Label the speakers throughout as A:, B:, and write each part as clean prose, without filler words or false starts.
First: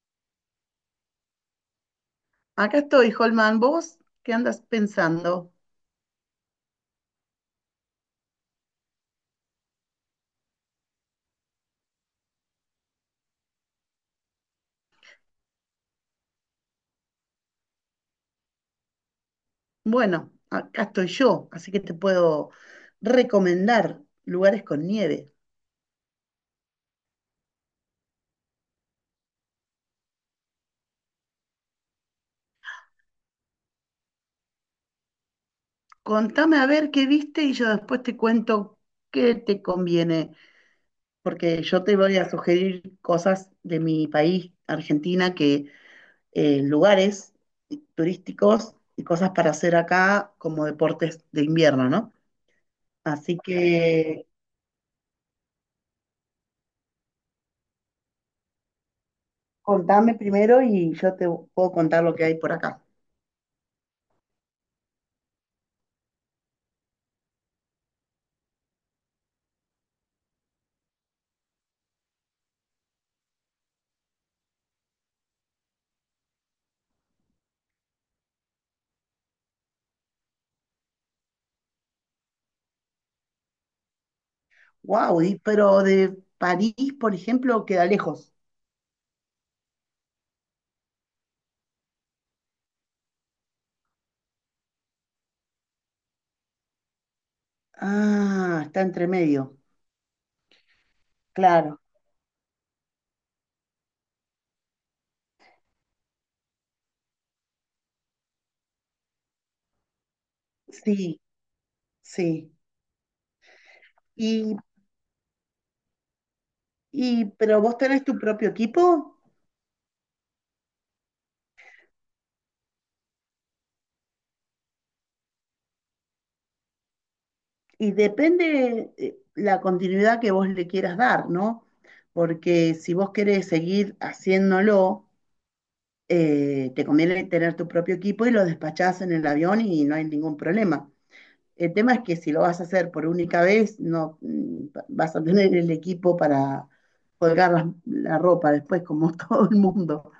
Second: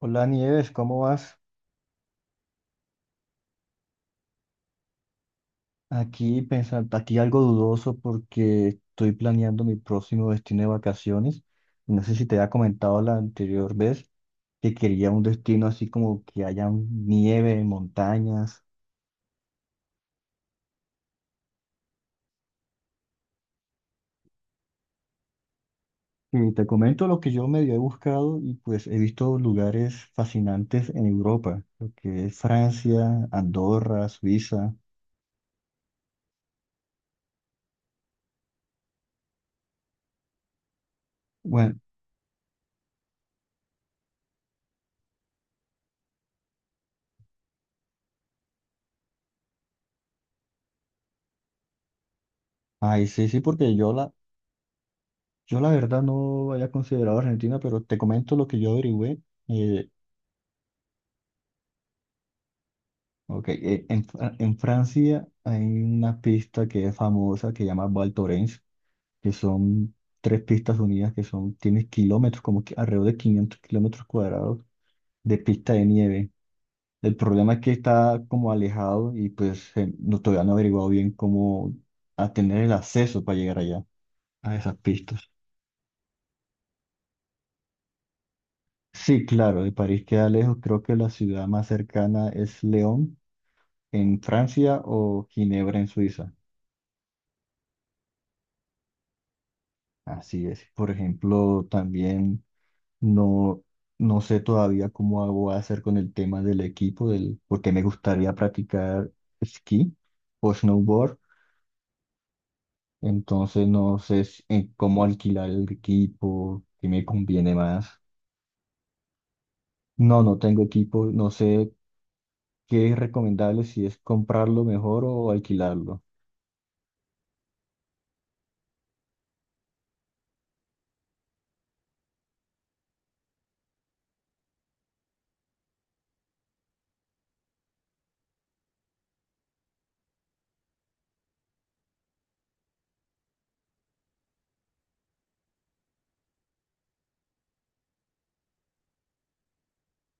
A: Hola Nieves, ¿cómo vas?
B: Acá estoy, Holman. ¿Vos qué andas pensando?
A: Aquí pensando, aquí algo dudoso porque estoy planeando mi próximo destino de vacaciones. No sé si te había comentado la anterior vez que quería un destino así como que haya nieve, montañas.
B: Bueno, acá estoy yo, así que te puedo recomendar lugares con nieve.
A: Y te comento lo que yo medio he buscado y pues he visto lugares fascinantes en Europa, lo que es Francia, Andorra, Suiza.
B: Contame a ver qué viste y yo después te cuento qué te conviene, porque
A: Bueno,
B: yo te voy a sugerir cosas de mi país, Argentina, que lugares turísticos y cosas para hacer acá como deportes de invierno, ¿no?
A: ay, sí,
B: Así
A: sí, porque yo la,
B: que
A: yo la verdad no había considerado Argentina, pero te comento lo que yo averigüé. Eh,
B: contame primero y yo te puedo contar lo que hay por acá.
A: Ok, en, en Francia hay una pista que es famosa que se llama Val Thorens, que son tres pistas unidas que son, tienen kilómetros, como que alrededor de 500 kilómetros cuadrados de pista de nieve. El problema es que está como alejado y pues no, todavía no he averiguado bien cómo a tener el acceso para llegar allá, a esas
B: Wow,
A: pistas.
B: pero de París, por ejemplo, queda lejos.
A: Sí, claro, de París queda lejos, creo que la ciudad más cercana es León en Francia o Ginebra en Suiza.
B: Ah, está entre medio.
A: Así es. Por ejemplo,
B: Claro,
A: también no, no sé todavía voy a hacer con el tema del equipo, del, porque me gustaría practicar esquí o snowboard.
B: sí, sí.
A: Entonces no sé
B: Y,
A: en cómo alquilar el equipo, qué me
B: y,
A: conviene
B: pero vos
A: más.
B: tenés tu propio equipo
A: No, no tengo equipo, no sé qué es recomendable, si es comprarlo mejor o alquilarlo.
B: y depende la continuidad que vos le quieras dar, ¿no? Porque si vos querés seguir haciéndolo, te conviene tener tu propio equipo y lo despachás en el avión y no hay ningún problema. El tema es que si lo vas a hacer por única vez, no vas a tener el equipo para colgar la ropa después, como todo el mundo.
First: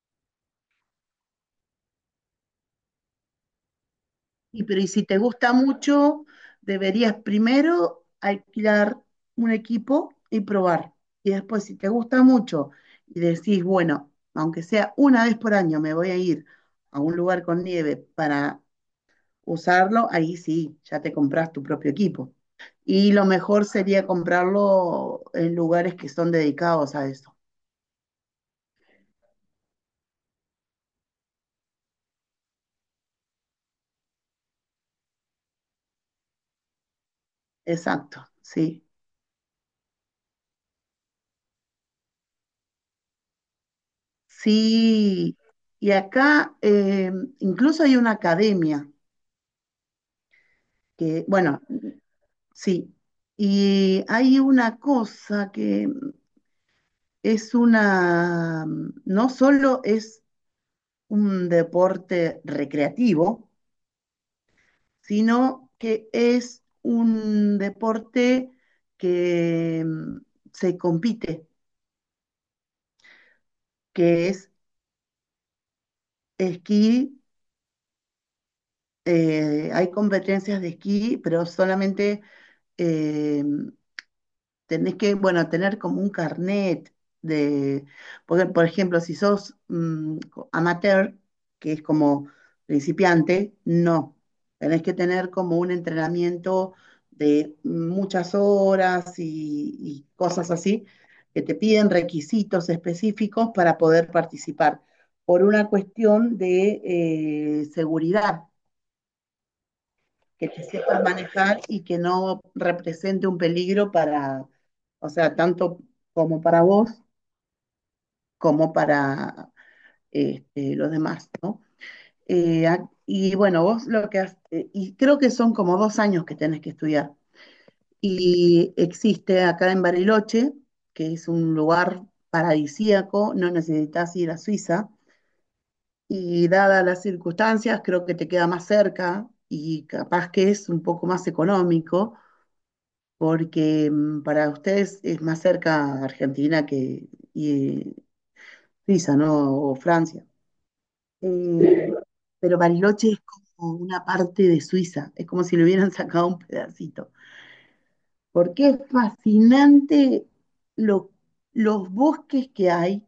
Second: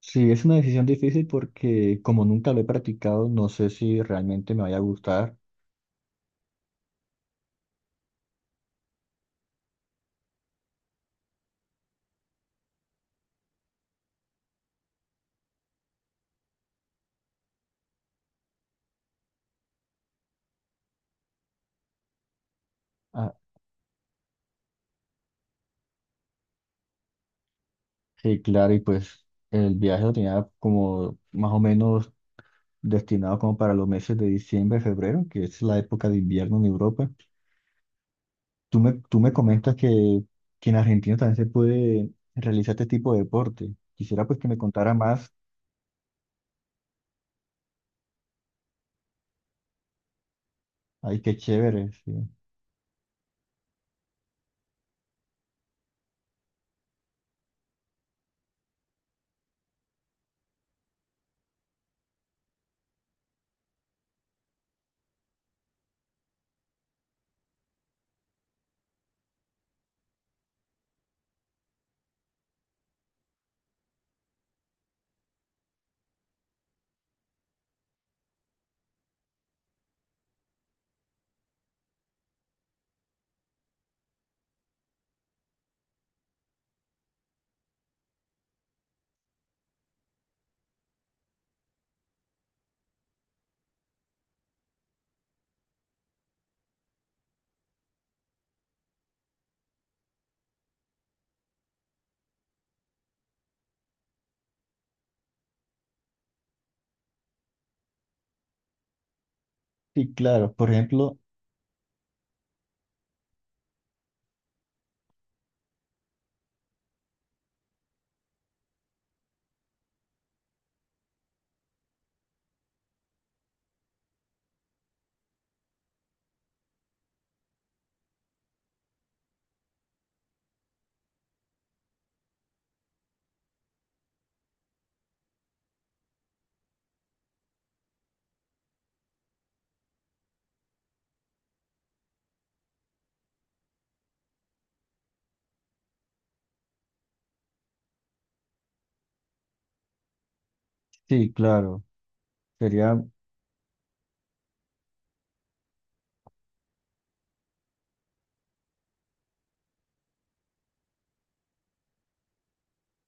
A: Sí, es una decisión difícil porque como nunca lo he practicado, no sé si realmente me
B: Y,
A: vaya a
B: pero y si te
A: gustar.
B: gusta mucho, deberías primero alquilar un equipo y probar. Y después, si te gusta mucho y decís, bueno, aunque sea una vez por año me voy a ir a un lugar con nieve para usarlo, ahí sí, ya te compras tu propio equipo. Y lo mejor sería comprarlo en lugares que son dedicados a eso.
A: Sí, claro, y pues el viaje lo tenía como más o menos destinado como para los meses de diciembre, febrero, que es la época de invierno en Europa.
B: Exacto,
A: Tú
B: sí.
A: me, tú me comentas que en Argentina también se puede realizar este tipo de deporte. Quisiera pues que me contara más.
B: Sí, y acá incluso hay una academia
A: Ay,
B: que,
A: qué
B: bueno,
A: chévere, sí.
B: sí, y hay una cosa que es una, no solo es un deporte recreativo, sino que es un deporte que se compite, que es esquí. Hay competencias de esquí, pero solamente eh, tenés que, bueno, tener como un carnet de, porque, por ejemplo, si sos amateur, que es como principiante, no. Tenés que tener como un entrenamiento de muchas horas y cosas así, que te piden requisitos específicos para poder participar, por una cuestión de seguridad
A: Sí,
B: que
A: claro.
B: te
A: Por
B: sepas
A: ejemplo,
B: manejar y que no represente un peligro para, o sea, tanto como para vos como para los demás, ¿no? Y bueno, vos lo que has, y creo que son como dos años que tenés que estudiar. Y existe acá en Bariloche, que es un lugar paradisíaco, no necesitas ir a Suiza, y dadas las circunstancias, creo que te queda más cerca y capaz que es un poco más económico porque para ustedes es más cerca Argentina que y, Suiza, ¿no? O Francia.
A: sí, claro.
B: Eh, pero
A: Sería,
B: Bariloche es como una parte de Suiza, es como si le hubieran sacado un pedacito, porque es fascinante lo- los bosques que hay,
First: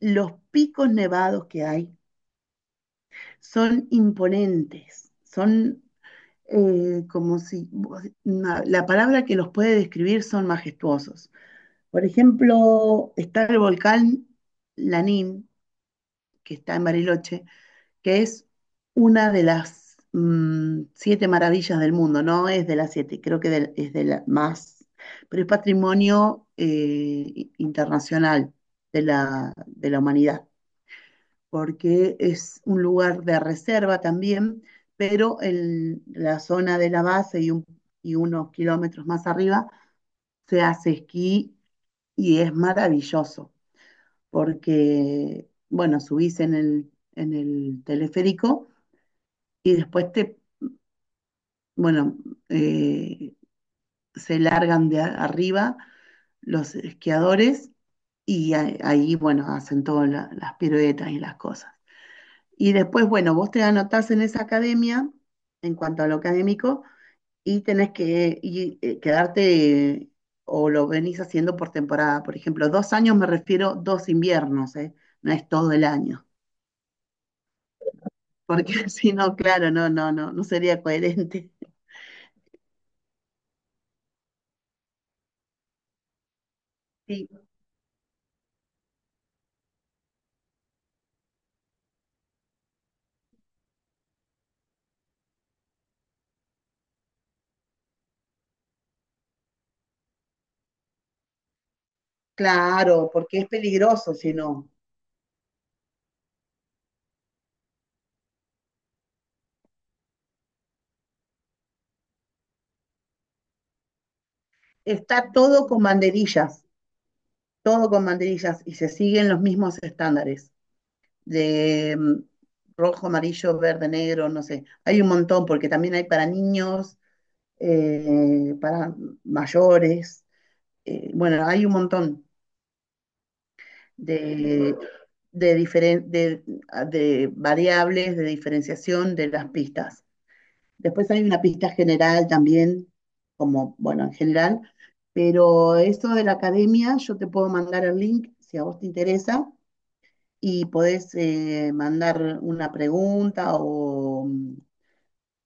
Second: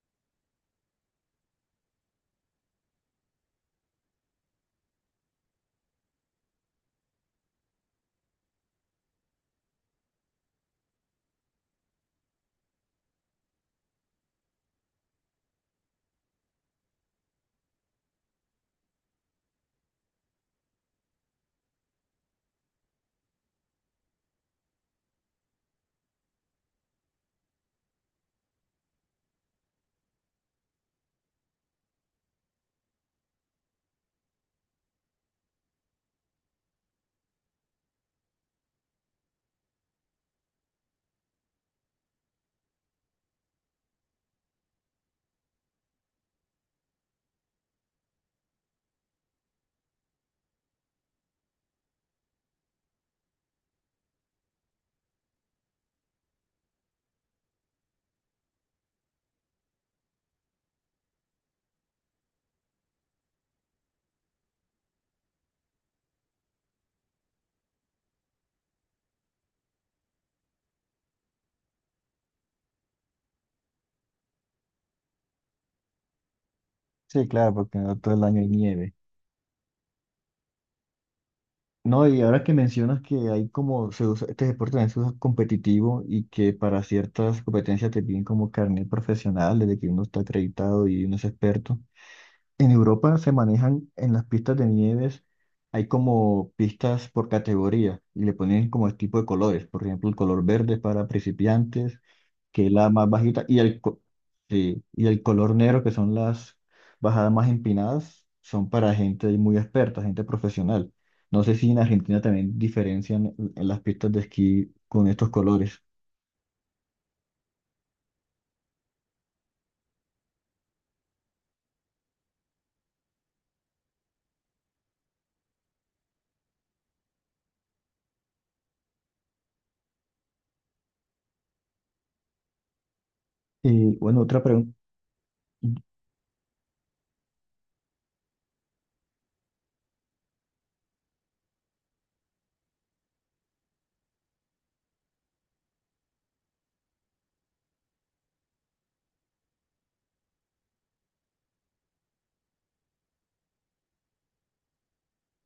B: los picos nevados que hay, son imponentes, son como si, la palabra que los puede describir son majestuosos. Por ejemplo, está el volcán Lanín, que está en Bariloche, que es una de las siete maravillas del mundo, no es de las siete, creo que es de la más, pero es patrimonio internacional de la humanidad, porque es un lugar de reserva también, pero en la zona de la base y unos kilómetros más arriba se hace esquí y es maravilloso. Porque, bueno, subís en el teleférico y después bueno, eh, se largan de arriba los esquiadores y ahí, bueno, hacen todas las piruetas y las cosas. Y después, bueno, vos te anotás en esa academia en cuanto a lo académico y tenés que quedarte o lo venís haciendo por temporada. Por ejemplo, dos años me refiero dos inviernos, ¿eh? No es todo el año.
A: sí, claro, porque no todo el año hay
B: Porque
A: nieve.
B: si no, claro, no, no, no, no sería coherente.
A: No, y ahora que mencionas que hay como, este deporte también se usa competitivo y que para
B: Sí,
A: ciertas competencias te piden como carnet profesional, desde que uno está acreditado y uno es experto. En Europa se manejan en las pistas de nieves, hay como pistas por categoría y le ponen como el tipo de colores. Por ejemplo, el color verde es para principiantes, que es la más
B: claro, porque
A: bajita,
B: es
A: y
B: peligroso si no.
A: sí, y el color negro, que son las bajadas más empinadas, son para gente muy experta, gente profesional. No sé si en Argentina también diferencian en las pistas de esquí con estos
B: Está
A: colores.
B: todo con banderillas y se siguen los mismos estándares de rojo, amarillo, verde, negro, no sé. Hay un montón porque también hay para niños, para mayores. Bueno, hay un montón
A: Y bueno, otra pregunta.
B: de, de, diferen- de, de variables de diferenciación de las pistas. Después hay una pista general también, como, bueno, en general, pero esto de la academia, yo te puedo mandar el link si a vos te interesa y podés mandar una pregunta o,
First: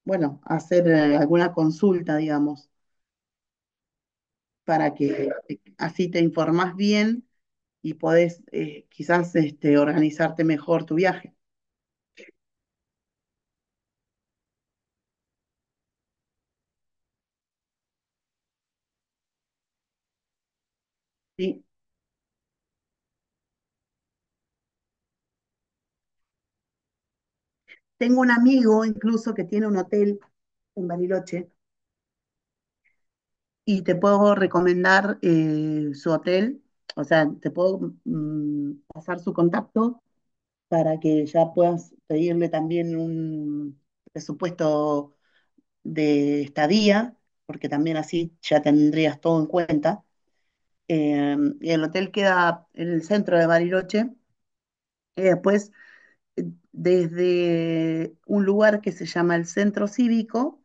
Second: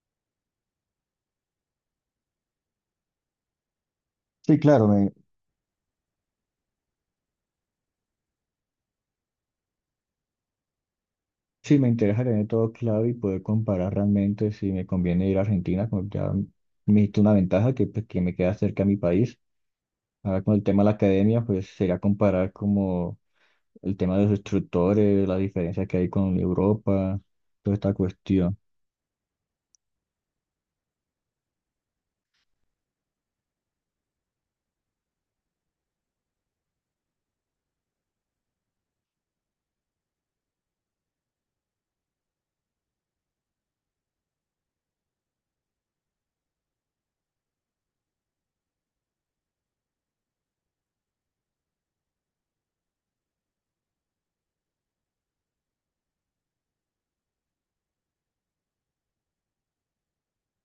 B: bueno, hacer alguna consulta, digamos,
A: Sí,
B: para que así te informás bien y podés quizás organizarte mejor tu viaje.
A: sí me interesa tener todo claro y poder comparar realmente si me conviene ir a Argentina, como ya me diste una ventaja que, pues, que me queda cerca a mi país. Ahora con el tema de la academia,
B: ¿Sí?
A: pues sería comparar como el tema de los instructores, la diferencia que hay con Europa, toda esta
B: Tengo un
A: cuestión.
B: amigo incluso que tiene un hotel en Bariloche y te puedo recomendar su hotel, o sea, te puedo pasar su contacto para que ya puedas pedirle también un presupuesto de estadía, porque también así ya tendrías todo en cuenta. Y el hotel queda en el centro de Bariloche. Y después desde un lugar que se llama el Centro Cívico,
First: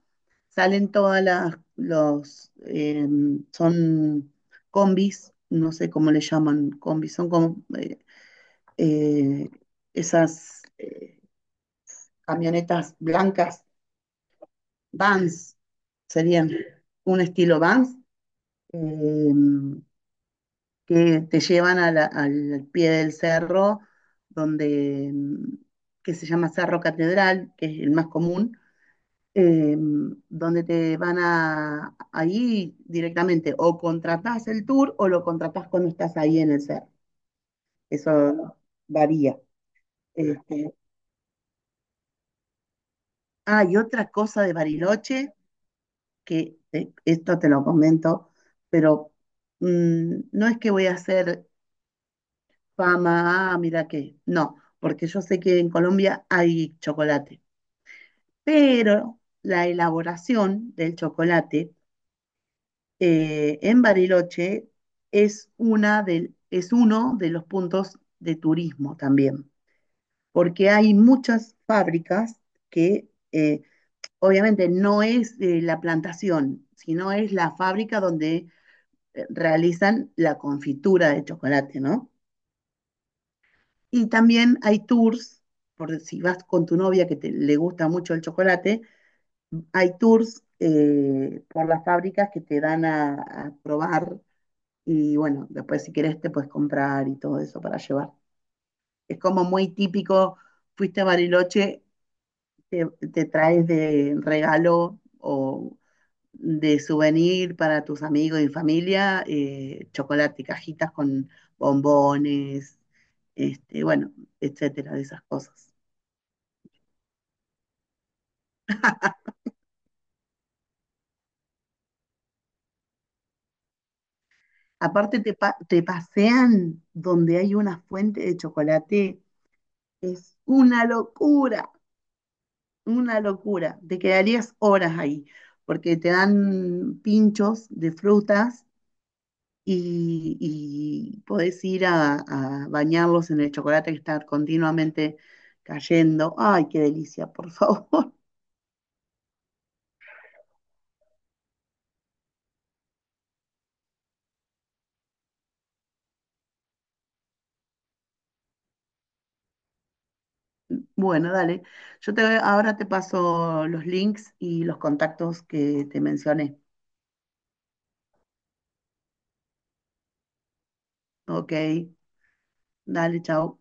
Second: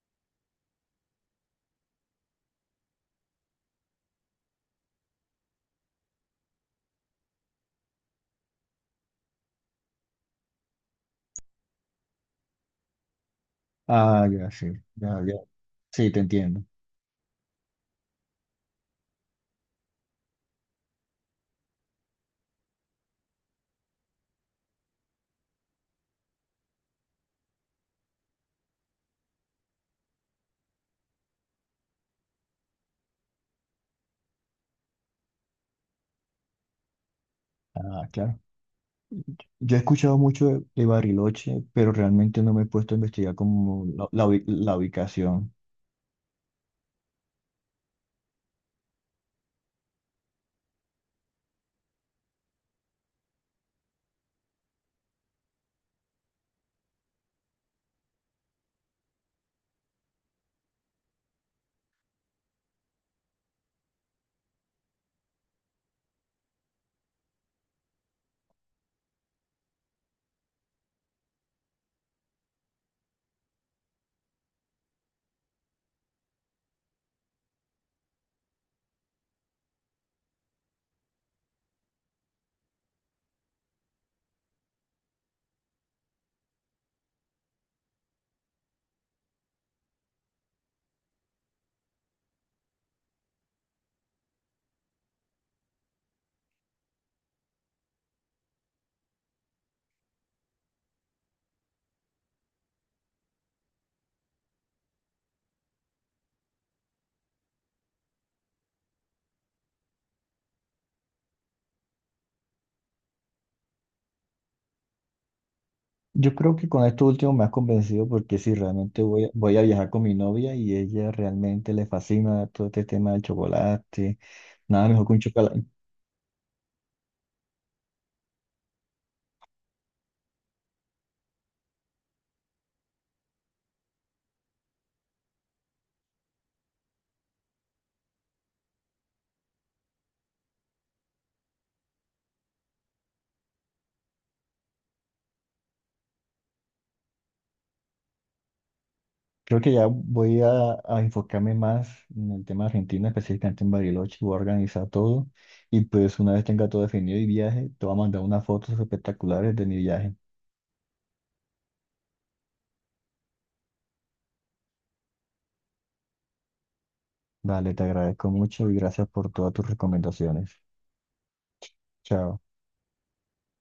B: salen todas son combis, no sé cómo le llaman combis, son como eh, esas camionetas blancas,
A: Ah, ya, sí, ya, ya.
B: vans,
A: Sí, te
B: serían
A: entiendo.
B: un estilo vans, eh, que te llevan a al pie del cerro, donde, que se llama Cerro Catedral, que es el más común, eh, donde te van ahí directamente, o contratás el tour o lo contratás cuando estás ahí en el CER.
A: Ah, claro.
B: Eso varía.
A: Yo he escuchado mucho
B: Este,
A: de Bariloche, pero realmente no me he puesto a investigar
B: y
A: como
B: otra cosa de
A: la
B: Bariloche,
A: ubicación.
B: que esto te lo comento, pero no es que voy a hacer fama, ah, mira que, no, porque yo sé que en Colombia hay chocolate, pero la elaboración del chocolate en Bariloche es uno de los puntos de turismo también, porque hay muchas fábricas que obviamente no es la plantación, sino es la fábrica donde realizan la confitura de chocolate, ¿no? Y también hay tours, por si vas con tu novia que le gusta mucho el chocolate, hay tours por las fábricas que te dan a probar. Y bueno, después si querés te puedes comprar y todo eso para llevar. Es como muy típico, fuiste a Bariloche, te, te traes de regalo o de souvenir para tus amigos y familia, chocolate, cajitas con bombones, bueno, etcétera, de esas cosas.
A: Yo creo que con esto último me has convencido porque si realmente voy a viajar con mi novia y ella realmente le fascina todo este tema del chocolate, nada mejor que un
B: Aparte te, pa-
A: chocola-
B: te pasean donde hay una fuente de chocolate, es una locura. Una locura, te quedarías horas ahí, porque te dan pinchos de frutas y, y podés ir a bañarlos en el chocolate que está continuamente cayendo. Ay, qué delicia, por favor.
A: Creo que ya a enfocarme más en el tema Argentina, específicamente en Bariloche, voy a organizar todo y pues una vez tenga todo definido y viaje, te voy a mandar unas fotos espectaculares de mi viaje.
B: Bueno, dale. Yo ahora te paso los links y los contactos que te mencioné.
A: Vale, te agradezco mucho y gracias por todas tus recomendaciones.
B: Ok,
A: Chao.
B: dale, chao.